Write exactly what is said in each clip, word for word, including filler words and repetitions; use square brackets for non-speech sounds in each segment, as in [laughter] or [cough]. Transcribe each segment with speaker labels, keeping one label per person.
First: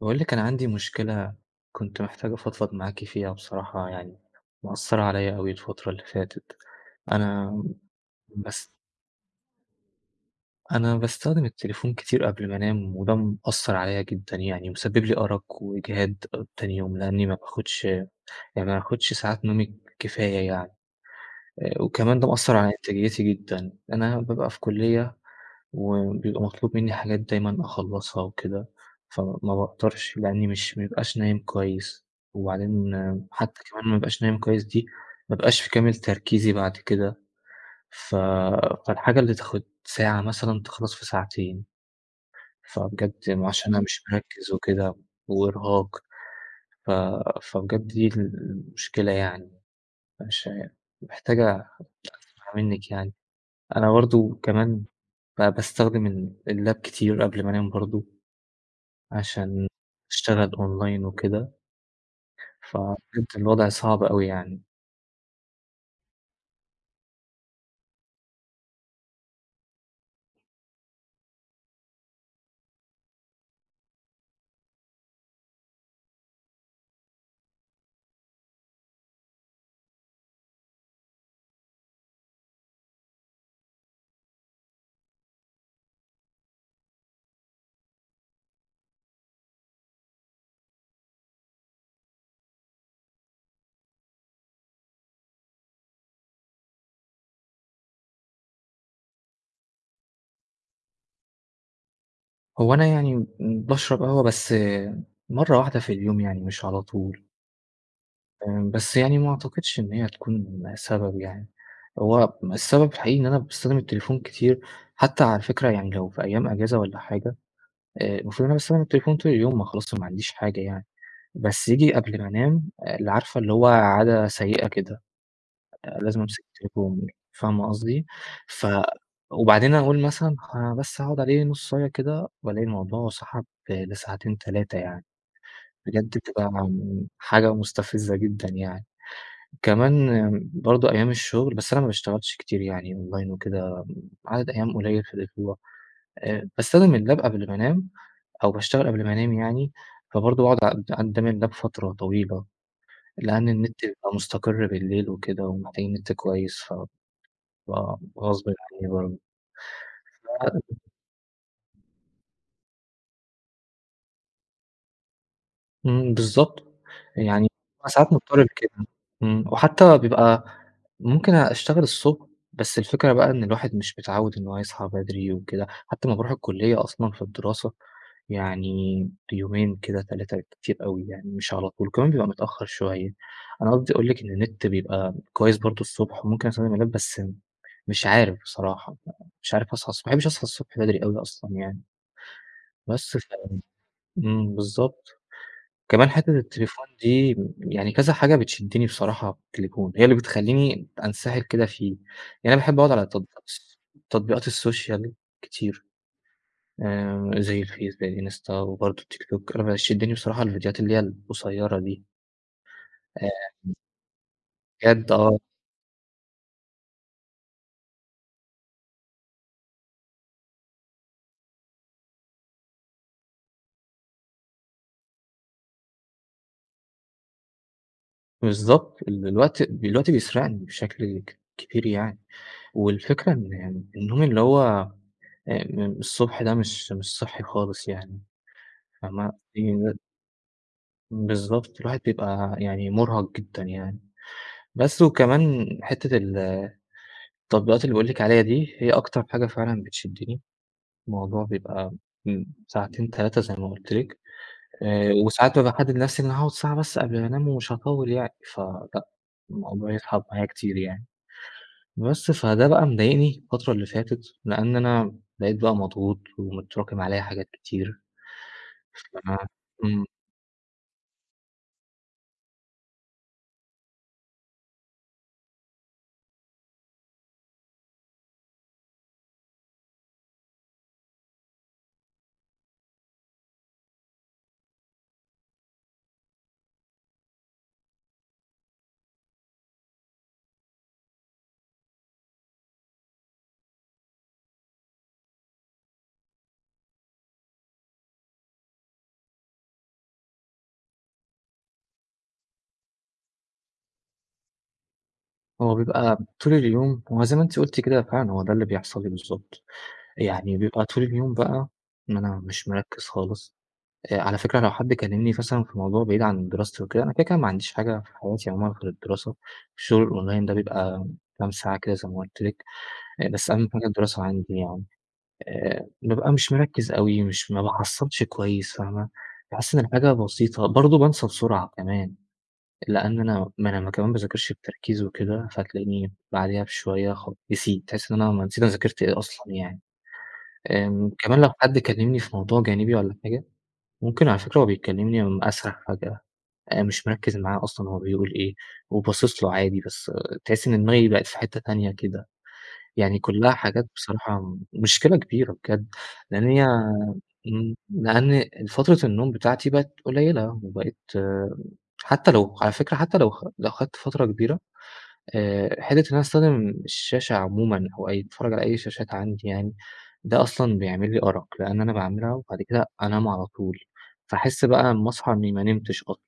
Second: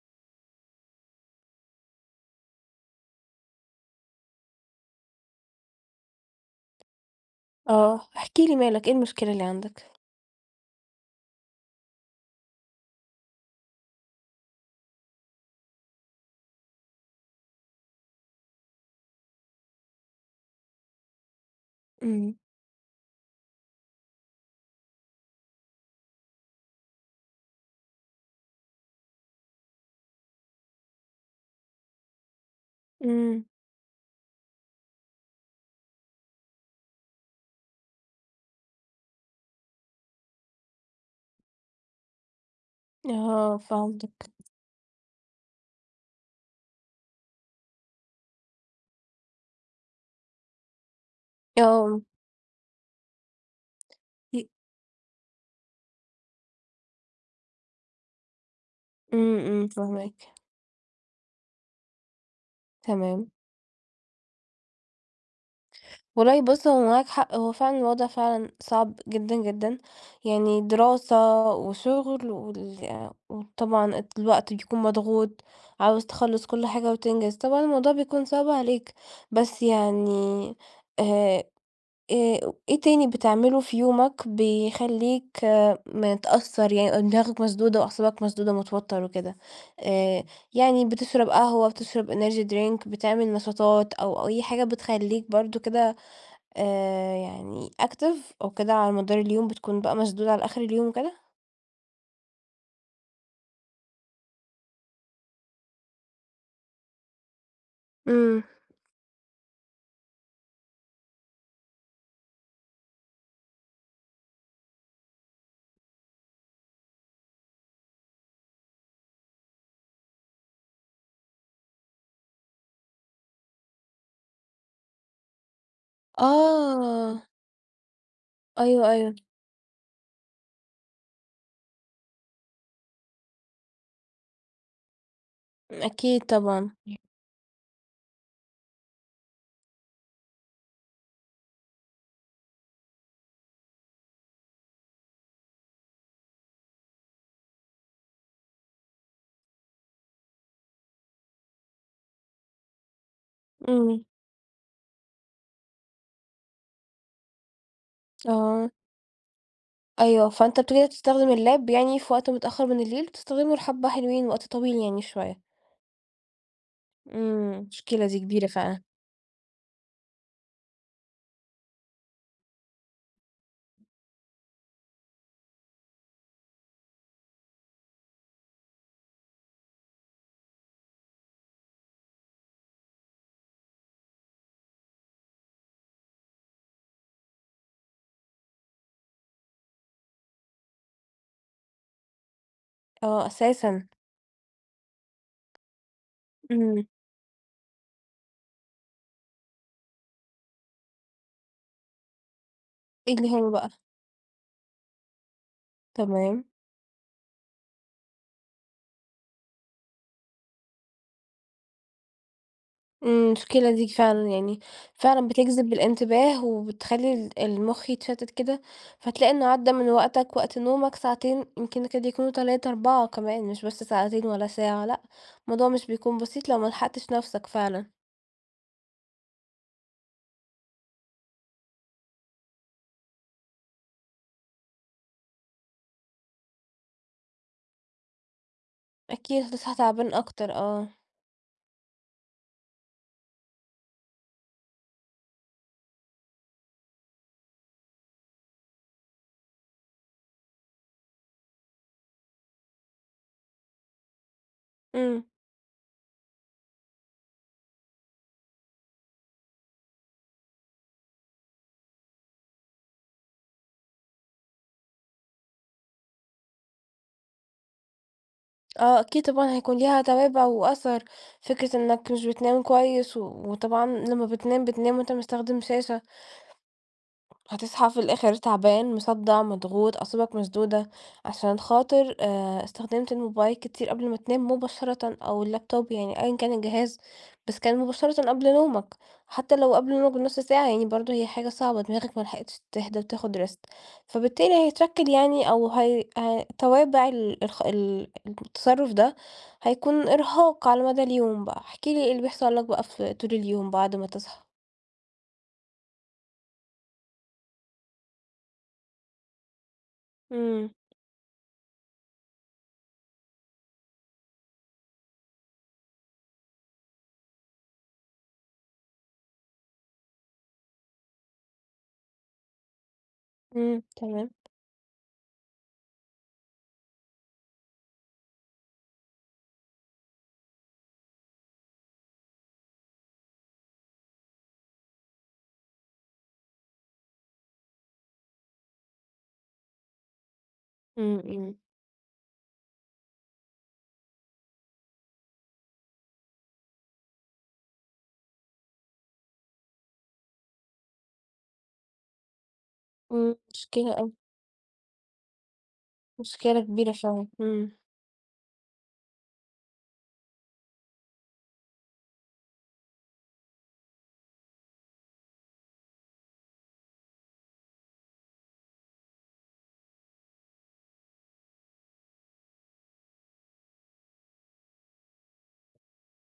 Speaker 1: باقول لِك أنا عندي مشكلة، كنت محتاج أفضفض معاكِ فيها بصراحة يعني، مأثرة عليَّ أوي الفترة اللي فاتت. أنا
Speaker 2: آه إحكِ لي
Speaker 1: باس
Speaker 2: مالك، إيه المشكلة اللي عندك؟
Speaker 1: أنا باستخدم التليفون كتير قبل ما أنام وده مأثر عليَّ جدًا يعني، مسبب لي أرق وإجهاد آآ، تاني يوم، لأني ما باخدش يعني ما باخدش ساعات نومي كفاية يعني، آآ وكمان ده
Speaker 2: امم.
Speaker 1: مأثر على إنتاجيتي جدًا. أنا بابقى في كلية وبيبقى مطلوب منّي حاجات دايمًا أخلصها وكده ف ما باقدرش لأني مش ما بابقاش نايم كويس وبعدين
Speaker 2: إمم.
Speaker 1: حتى كمان ما أبقاش نايم كويس دي، ما أبقاش في كامل تركيزي بعد كده، ف فالحاجة اللي تاخد ساعة مثلًا تخلص في ساعتين. فبجد م
Speaker 2: آه،
Speaker 1: عشان أنا مش
Speaker 2: فهمتك.
Speaker 1: مركز وكده وإرهاق، ف فبجد دي المشكلة يعني، مش عا محتاج أ
Speaker 2: آه.
Speaker 1: [unintelligible] منِك يعني. أنا برضه
Speaker 2: [unintelligible]
Speaker 1: كمان ب باستخدم ال اللاب كتير قبل ما أنام برضه،
Speaker 2: امم، امم،
Speaker 1: عشان
Speaker 2: فاهماك.
Speaker 1: أشتغل أونلاين وكده.
Speaker 2: تمام.
Speaker 1: ففهمتِ، الوضع صعب اوي يعني.
Speaker 2: والله بُص هو معاك حق هو فعلًا الوضع فعلًا صعب جدًا جدًا، يعني دراسة وشغل وال وطبعًا الوقت بيكون مضغوط، عاوز تخلص كل حاجة وتنجز، طبعًا الموضوع بيكون صعب عليك. بس يعني آآ آآ إيه تاني بتعمله في يومك بيخلّيك متأثر يعني دماغك مسدودة وأعصابك مسدودة متوتر وكده، آآ يعني بتشرب قهوة، بتشرب energy drink بتعمل نشاطات أو أي حاجة بتخلّيك برضه كده آآ يعني active أو كده على مدار اليوم بتكون بقى مشدود على آخر اليوم وكده؟
Speaker 1: هو أنا يعني امم باشرب قهوة بس مرّة واحدة في اليوم يعني مش على طول.
Speaker 2: امم.
Speaker 1: فاهم، بس يعني ما أعتقدش إن هي هتكون سبب يعني. هو السبب الحقيقي إن أنا باستخدم التليفون كتير حتى على فكرة يعني لو في أيام أجازة والّا حاجة آآ المفروض إن أنا باستخدم التليفون طول اليوم، ما خلاص ما عنديش حاجة يعني، بس ييجي قبل ما أنام، ال عارفة اللي هو عادة سيئة كده، آآ لازم أمسك التليفون،
Speaker 2: آه.
Speaker 1: فاهمة قصدي؟ ف
Speaker 2: أيوه، أيوه
Speaker 1: وبعدين أقول مثلًا خ أنا بس هاقعد عليه نصاية كده، وألاقي الموضوع سحب لساعتين، تلاتة يعني. بجد
Speaker 2: أكيد
Speaker 1: بتبقى،
Speaker 2: طبعًا [unintelligible]
Speaker 1: آمم، حاجة مستفزة جدًا يعني. كمان برضه أيام الشغل، بس أنا ما باشتغلش كتير يعني أونلاين وكده عدد أيام قليل في الأسبوع. آآ باستخدم اللاب قبل ما أنام أو باشتغل قبل ما أنام يعني فبرضه باقعد [unintelligible] قدام اللاب فترة طويلة، لأن النت
Speaker 2: إمم.
Speaker 1: بيبقى مستقر بالليل وكده ومحتاجين نت كويس فبيبقى غصبٍ
Speaker 2: آه.
Speaker 1: عني برضه
Speaker 2: أيوه، فأنت
Speaker 1: ف [unintelligible]
Speaker 2: بتقدر تستخدم اللاب يعني في وقت متأخر من الليل، بتستخدمه لحبة حلوين وقت طويل يعني شوية.
Speaker 1: إمم، بالضبط يعني
Speaker 2: امم،
Speaker 1: [unintelligible]
Speaker 2: مشكلة
Speaker 1: ساعات
Speaker 2: دي
Speaker 1: مضطر
Speaker 2: كبيرة فعلًا.
Speaker 1: لكده، إمم، وحتى بيبقى ممكن أشتغل الصبح بس الفكرة بقى إن الواحد مش متعود إن هو يصحى بدري وكده، حتى لمّا باروح الكلية أصلًا في الدراسة يعني يومين كده تلاتة بالكتير أوي يعني مش على طول كمان بيبقى متأخر شوية. أنا قصدي أقول لِك إن النت بيبقى كويس برضه الصبح وممكن أستخدم اللاب بس مش عارف بصراحة، مش عارف أصحى الصبح ما باحبش أصحى الصبح بدري أوي أصلًا يعني. بس
Speaker 2: آه،
Speaker 1: ف
Speaker 2: أساسًا!
Speaker 1: إمم، بالضبط. كمان حتة
Speaker 2: إمم.
Speaker 1: التليفون دي يعني كذا حاجة بتشدني بصراحة في التليفون، هي اللي بتخلّيني أنسِحل كده فيه. يعني أنا باحب أقعد على
Speaker 2: [unintelligible]
Speaker 1: تطبيقات
Speaker 2: هو بقى؟
Speaker 1: الس تطبيقات السوشيال كتير،
Speaker 2: تمام.
Speaker 1: آآ زي الFace، زي الInsta، وبرضه الTikTok أنا بيشدني بصراحة الفيديوهات اللي هي القصيرة دي. آآ
Speaker 2: آمم، مشكلة
Speaker 1: [unintelligible]
Speaker 2: دي ك فعلًا يعني،
Speaker 1: بجد
Speaker 2: فعلًا
Speaker 1: آه.
Speaker 2: بتجذب الانتباه وبتخلّي ال المخ يتشتت كده، فتلاقي إنه عدّى من وقتك وقت نومك ساعتين يمكن يكاد يكونوا تلاتة، أربعة كمان، مش بس ساعتين ولا ساعة، لأ، الموضوع مش بيكون بسيط لو ما لحقتش نفسك فعلًا.
Speaker 1: بالضبط، ال الوقت، الوقت بيسرقني بشكل ك كبير يعني، والفكرة إن النوم اللي هو أم الصبح ده مش مش صحي خالص يعني فاهمة؟
Speaker 2: أكيد هتصحى
Speaker 1: [unintelligible]
Speaker 2: تعبان أكتر، آه.
Speaker 1: بالضبط الواحد بيبقى يعني مرهق جدًا يعني، بس وكمان حتة ال التطبيقات اللي باقول لِك عليها دي، هي أكتر حاجة فعلًا بتشدني، الموضوع بيبقى امم، ساعتين، تلاتة زي ما قُلت لِك، آآ
Speaker 2: امم.
Speaker 1: وساعات بابقى محدد لنفسي إن أنا هاقعد ساعة بس قبل ما أنام ومش هاطول يعني، فلأ، الموضوع يسحب معايا كتير يعني. بس فده بقى مضايقني الفترة اللي فاتت، لأن أنا بقيت بقى مضغوط، ومتراكم عليَّ حاجات كتير
Speaker 2: آه،
Speaker 1: ف
Speaker 2: أكيد طبعًا حيكون ليها
Speaker 1: إمم.
Speaker 2: توابع وأثر، فكرة إنك مش بتنام كويس، و وطبعًا لما بتنام، بتنام وأنت مستخدم شاشة. هتصحى في الآخر تعبان، مصدع، مضغوط، أعصابك مشدودة، عشان خاطر آآ استخدمت الموبايل كتير قبل ما تنام مباشرةً، أو اللابتوب يعني أيًا كان الجهاز، بس كان مُباشرةً قبل نومك، حتى لو قبل نومك بنص ساعة، يعني برضه هي حاجة صعبة دماغك ما لحقتش تهدى وتاخد rest فبالتالي هيتشكل يعني أو هي هي توابع ال الخ ال التصرف ده، هيكون إرهاق على مدى اليوم بقى، احكِ لي إيه اللي بيحصل لك بقى في طول اليوم بعد ما تصحى؟
Speaker 1: هو بيبقى طول اليوم هو زي ما أنتِ قُلتِ كده فعلًا هو ده اللي بيحصل لي بالضبط، يعني
Speaker 2: إمم.
Speaker 1: بيبقى طول اليوم بقى، ما أنا مش مرَكَّز خالص، آآ على فكرة لو حد كلمني مثلًا في الموضوع بعيد عن دراستي وكده أنا كده، كده ما عنديش حاجة في حياتي عمومًا غير الدراسة، الشغل الأونلاين ده بيبقى كام ساعة كده زي ما قُلت لِك، آآ، بس أهم
Speaker 2: إمم،
Speaker 1: حاجة الدراسة
Speaker 2: تمام.
Speaker 1: عندي يعني، آآ بابقى مش مرَكَّز أوي، مش ما باحَصلش كويس، فاهمة؟ باحس إن الحاجة بسيطة، برضه بَانْسَى بسرعة كمان، لأن أنا ما أنا كمان مَا بَاذَاكِرْش بتركيز وكده، فتلاقيني بعديها بشوية خ نسيت، تحس إن أنا ما نسيت انا ذاكرت إيه أصلًا يعني، آمم
Speaker 2: إمم،
Speaker 1: كمان لو
Speaker 2: إمم.
Speaker 1: حد كلمني في موضوع جانبي والّا حاجة، ممكن على فكرة وهو بيكلمني اسرح فجأة، آآ مش مركز معاه أصلًا هو بيقول إيه وباصص له عادي، بس تحس إن دماغي بقيت في حتة تانية كده، يعني
Speaker 2: إمم،
Speaker 1: كلها حاجات
Speaker 2: مشكلة أوي.
Speaker 1: بصراحة مشكلة كبيرة بجد، لإن
Speaker 2: مشكلة
Speaker 1: هي
Speaker 2: كبيرة فعلًا،
Speaker 1: إمم،
Speaker 2: إمم.
Speaker 1: لأن ال فترة النوم بتاعتي بقت قليلة، وبقيت حتى لو على فكرة حتى لو خ لو خدت فترة كبيرة، آآ حِتّة إن أنا استخدم الشاشة عمومًا، وأي أتفرج على أي شاشات عندي يعني، ده أصلًا بيعمل لي أَرَق، لأن أنا باعملها وبعد كده أنام على طول، فاحس بقى اما أصحى إني ما نمتش اصل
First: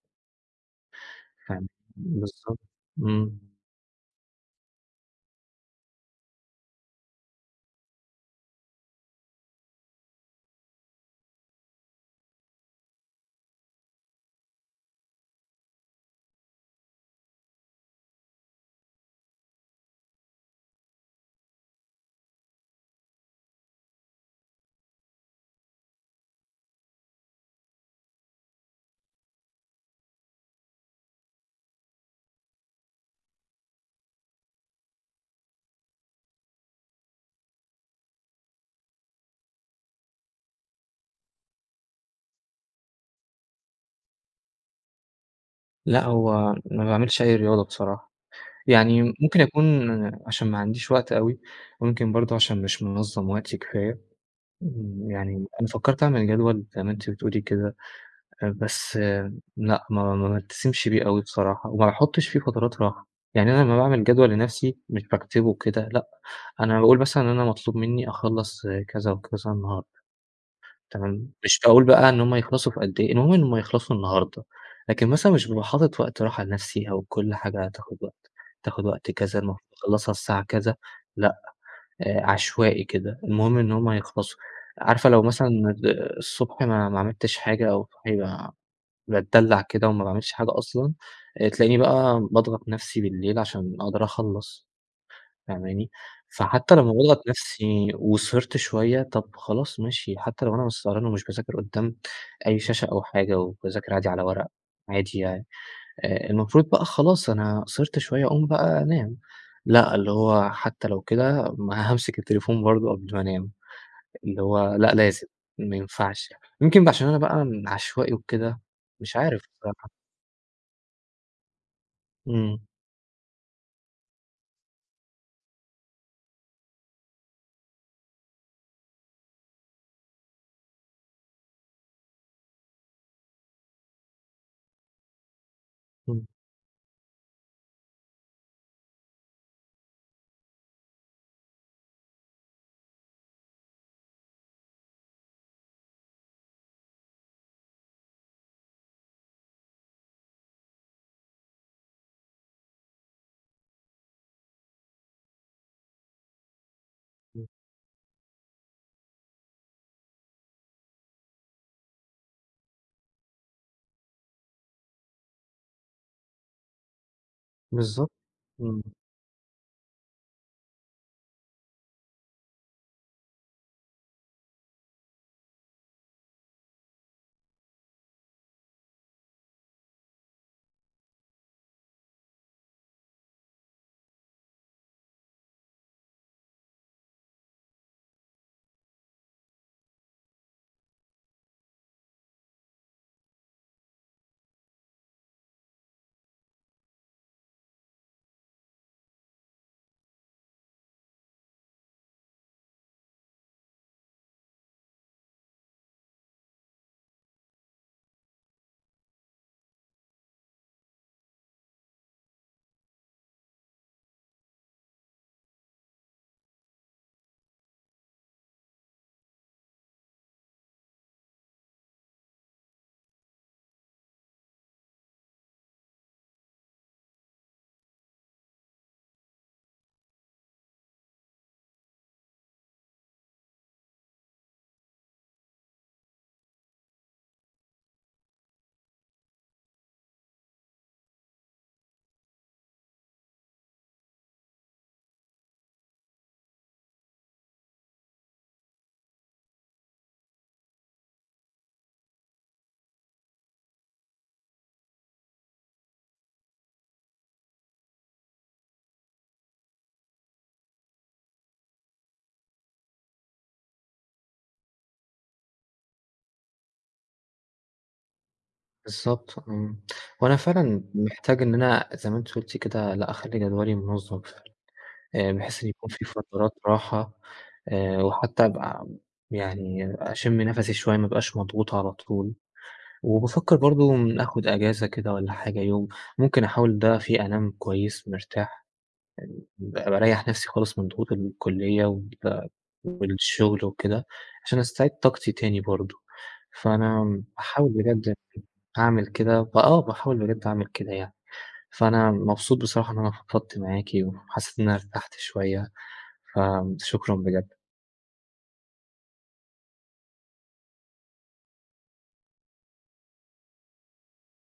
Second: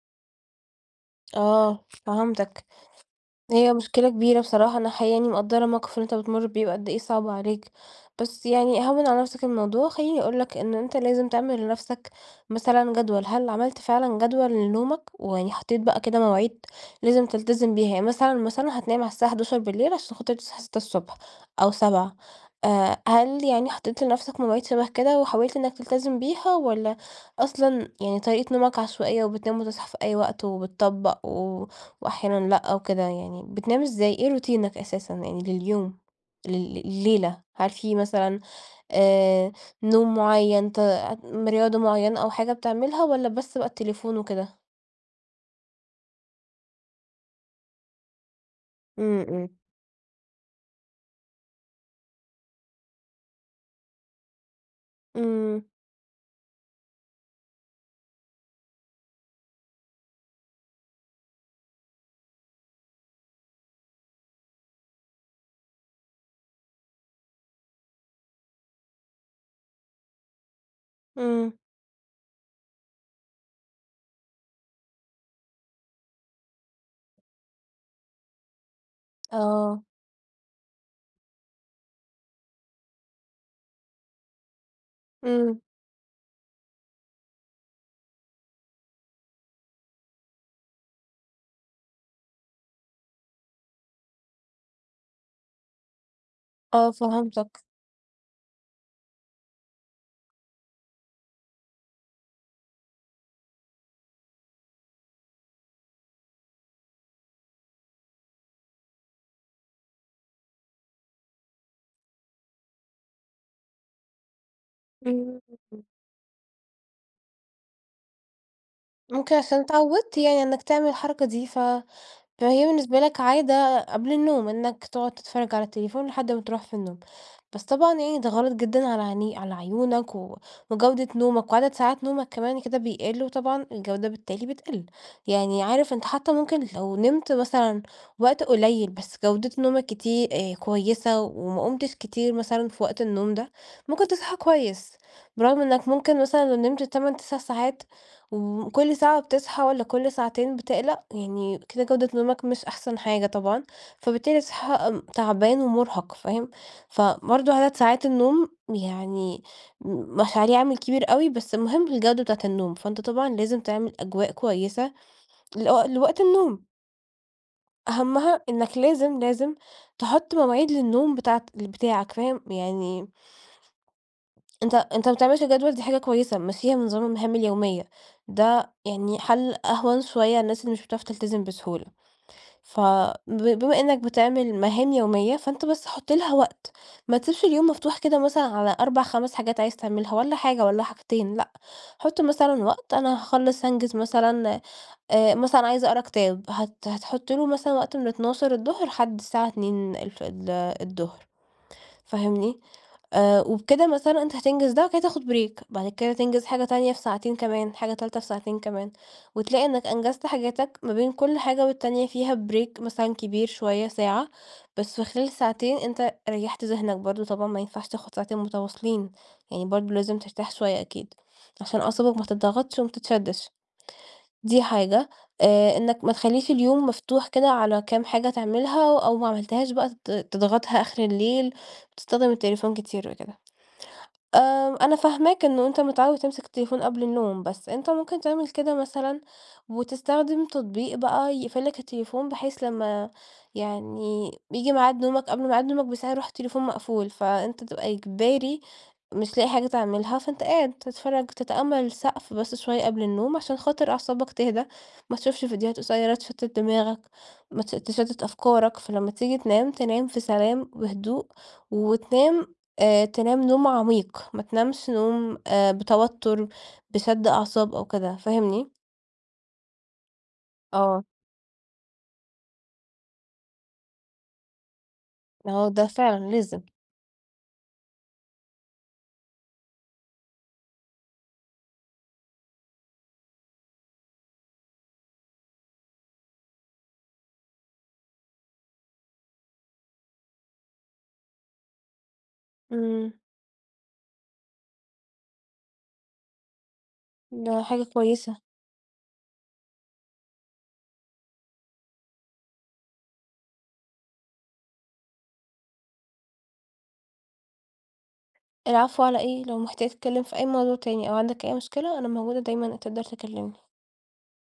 Speaker 1: فاهمِك
Speaker 2: آه،
Speaker 1: بالضبط،
Speaker 2: فهمتَك.
Speaker 1: إمم.
Speaker 2: هي مشكلة كبيرة بصراحة، أنا حقيقي يعني مقدرة الموقف اللى أنتَ بتمر بيه وقد إيه صعب عليك، بس يعني هَوِّن على نفسك الموضوع، خلّيني أقول لَك إن أنت لازم تعمل لنفسك مثلًا جدول، هل عملت فعلًا جدول لنومك؟ ويعني حطيت بقى كده مواعيد لازم تلتزم بيها، يعني مثلًا، مثلًا هتنام على الساعة حداشر بالليل علشان خاطر تصحى ستة الصبح أو سبعة آآ، هل يعني حطيت لنفسك مواعيد شبه كده، وحاولت إنك تلتزم بيها، والّا أصلًا يعني طريقة نومك عشوائية، وبتنام وتصحى في أي وقت وبِتَطَبق و وأحيانًا لأ، وكده يعني، بتنام إزاي، إيه روتينك أساسًا يعني لليوم؟ لل لليلة؟ هل في مثلًا آآ، نوم معيّن ت رياضة معيّنة أو حاجة بتعملها، والّا بس بقى التليفون وكده؟
Speaker 1: لأ هو ما باعملش أي رياضة بصراحة، يعني
Speaker 2: امم،
Speaker 1: ممكن
Speaker 2: امم.
Speaker 1: أكون عشان ما عنديش وقت أوي، وممكن برضه عشان مش منظم وقتي كفاية، يعني أنا
Speaker 2: امم.
Speaker 1: فكرت أعمل جدول زي ما أنتِ بتقولي كده، بس لأ ما ما بالتزمش بيه أوي بصراحة وما باحطش في فترات راحة. يعني أنا لمّا باعمل جدول لنفسي مش باكتبه وكده، لأ، أنا باقول مثلًا إن أنا مطلوب منّي أخلص كذا وكذا النهاردة. تمام،
Speaker 2: امم.
Speaker 1: مش باقول بقى إن هم يخلصوا في قد إيه، المهم إنهم هيخلصوا النهاردة. لكن مثلًا مش بابقى حاطط وقت راحة لنفسي أو كل حاجة هتاخد وقت تاخد وقت كذا المفروض
Speaker 2: آه.
Speaker 1: تخلصها الساعة كذا، لأ، آآ عشوائي كده، المهم إن هم هيخلصوا. عارفة لو مثلًا
Speaker 2: امم.
Speaker 1: آآ الصبح ما ما عملتش حاجة أو صاحي باتدلع كده وما باعملش حاجة أصلًا، آآ تلاقيني بقى باضغط نفسي بالليل عشان أقدر أخلص. فاهماني؟ فحتى
Speaker 2: آه،
Speaker 1: لمّا باضغط
Speaker 2: فهمتك.
Speaker 1: نفسي وسهرت شوية، طب خلاص ماشي حتى لو أنا مش سهران ومش باذاكر قدّام أي شاشة أو حاجة وباذاكر عادي على ورق عادي يعني، آآ المفروض بقى خلاص أنا سهرت شوية أقوم بقى أنام، لأ، اللي هو حتى لو كده ما هامسك التليفون برضه قبل ما أنام، اللي هو لأ لازم،
Speaker 2: امم.
Speaker 1: ما
Speaker 2: [unintelligible]
Speaker 1: ينفعش، يمكن ب عشان أنا بقى عشوائي وكده، مش
Speaker 2: ممكن
Speaker 1: عارف
Speaker 2: عشان
Speaker 1: بصراحة.
Speaker 2: اتعودت يعني إنك تعمل الحركة دي ف
Speaker 1: امم.
Speaker 2: فهي بالنسبة لك عادة قبل النوم إنك تقعد تتفرج على التليفون لحد ما تروح في النوم. بس طبعًا يعني ده غلط جدًا على عيني على عيونك و وجودة نومك، وعدد ساعات نومك كمان كده بيقل وطبعًا الجودة بالتالي بتقل، يعني عارف أنت
Speaker 1: امم.
Speaker 2: حتى ممكن لو نمت مثلًا وقت قليل بس جودة نومك كتي آآ كويسة و وما قُمتش كتير مثلًا في وقت النوم ده، ممكن تصحى كويس، برغم إنك ممكن مثلًا لو نمت تمان، تسع ساعات وكل ساعة بتصحى والّا كل ساعتين بتقلق، يعني كده جودة نومك مش أحسن حاجة طبعًا، فبالتالي هتصحى تعبان ومرهق، فاهم؟
Speaker 1: امم.
Speaker 2: فبرضه عدد ساعات النوم يعني م مش عليه عامل كبير أوي بس المهم الجودة بتاعة النوم، فأنت طبعًا لازم تعمل أجواء كويسة لو لوقت النوم.
Speaker 1: بالضبط،
Speaker 2: أهمّها إنك
Speaker 1: إمم.
Speaker 2: لازم، لازم تحُط مواعيد للنوم بتاعة بتاعك فاهم؟ يعني أنت أنت ما بتعملش جدول دي حاجة كويسة مشيها بنظام المهام اليومية، ده يعني حَلّ أهوَن شوية للناس اللي مش بتعرف تلتزم بسهولة، ف ب بما إنّك بتعمل مهام يومية، فأنت بس حُط لها وقت، ما تسيبش اليوم مفتوح كده مثلًا على أربع، خمس حاجات عايز تعملها، والّا حاجة والّا حاجتين لأ، حُط مثلًا وقت أنا هاخلص هانجز مثلًا آآ مثلًا عايز أقرا كتاب، هت هتحُط له مثلًا وقت من أتناشر الضهر لحد الساعة اتنين الف ال الضهر فاهمني؟ آآ وبكده مثلًا أنت هتنجز ده، وبعد كده تاخد break بعد كده تنجز حاجة تانية في ساعتين كمان، حاجة تالتة في ساعتين كمان، وتلاقي إنَّك أنجزت حاجاتك ما بين كل حاجة والتانية فيها break مثلًا كبير شوية ساعة، بس في خلال ساعتين أنت ريّحت ذهنك برضه، طبعًا ما ينفعش تاخد ساعتين متواصلين، يعني برضه لازم ترتاح شوية أكيد، عشان أعصابك ما تِضغطش وما تتشدِّش. دي حاجة آآ إنَّك ما تخليش اليوم مفتوح كده على كام حاجة تعملها، و أو ما عملتهاش بقى ت تضغطها آخر الليل، تستخدم التليفون كتير وكده. آآ أنا فاهماك إن أنت متعود تمسك التليفون قبل النوم، بس أنت ممكن تعمل كده مثلًا، وتستخدم تطبيق بقى يقفل لك التليفون، بحيث لما يعني بييجي معاد نومك قبل معاد نومك بساعة يروح التليفون مقفول، فأنت تبقى إجباري مش لاقي حاجة تعملها، فأنت قاعد تتفرج تتأمل السقف بس شوية قبل النوم، عشان خاطر أعصابك تهدى، ما تشوفش فيديوهات قصيرة تشتت دماغك، ما تش تشتت أفكارك، فلما تيجي تنام تنام في سلام وهدوء، وتنام، آآ، تنام نوم عميق، ما تنامش نوم، آآ، بتوتر، بشد أعصاب أو كده، فاهمني؟
Speaker 1: بالضبط، إمم وأنا فعلًا
Speaker 2: آه.
Speaker 1: محتاج إن أنا زي ما أنتِ قُلتِ كده لأ، أخلي جدولي منظم، آآ بحيث
Speaker 2: آه،
Speaker 1: إن
Speaker 2: ده
Speaker 1: يكون في
Speaker 2: فعلًا
Speaker 1: فترات
Speaker 2: لازم.
Speaker 1: راحة، آآ وحتى أبقى يعني أشم نفسي شوية ما أبقاش مضغوط على طول، وبافكر برضه آخد أجازة كده والّا حاجة يوم، ممكن أحاول ده فيه أنام كويس مرتاح، يعني ب بارَيَّح نفسي خالص من ضغوط ال الكُلية وبتاع
Speaker 2: إمم.
Speaker 1: والشغل وكده، عشان أستعيد طاقتي تاني برضه، فأنا
Speaker 2: ده
Speaker 1: هاحاول
Speaker 2: حاجة
Speaker 1: بجد أ
Speaker 2: كويسة.
Speaker 1: هاعمل كده، فآه، باحاول بجد أعمل كده يعني. فأنا مبسوط بصراحة إن أنا فضفت معاكِ، وحسيت إن أنا ارتَحت شوية، فشكرًا بجد.
Speaker 2: العفو على إيه، لو محتاج تتكلم في أي موضوع تاني، أو عندك أي مشكلة، أنا موجودة دايمًا تقدر تكلمني.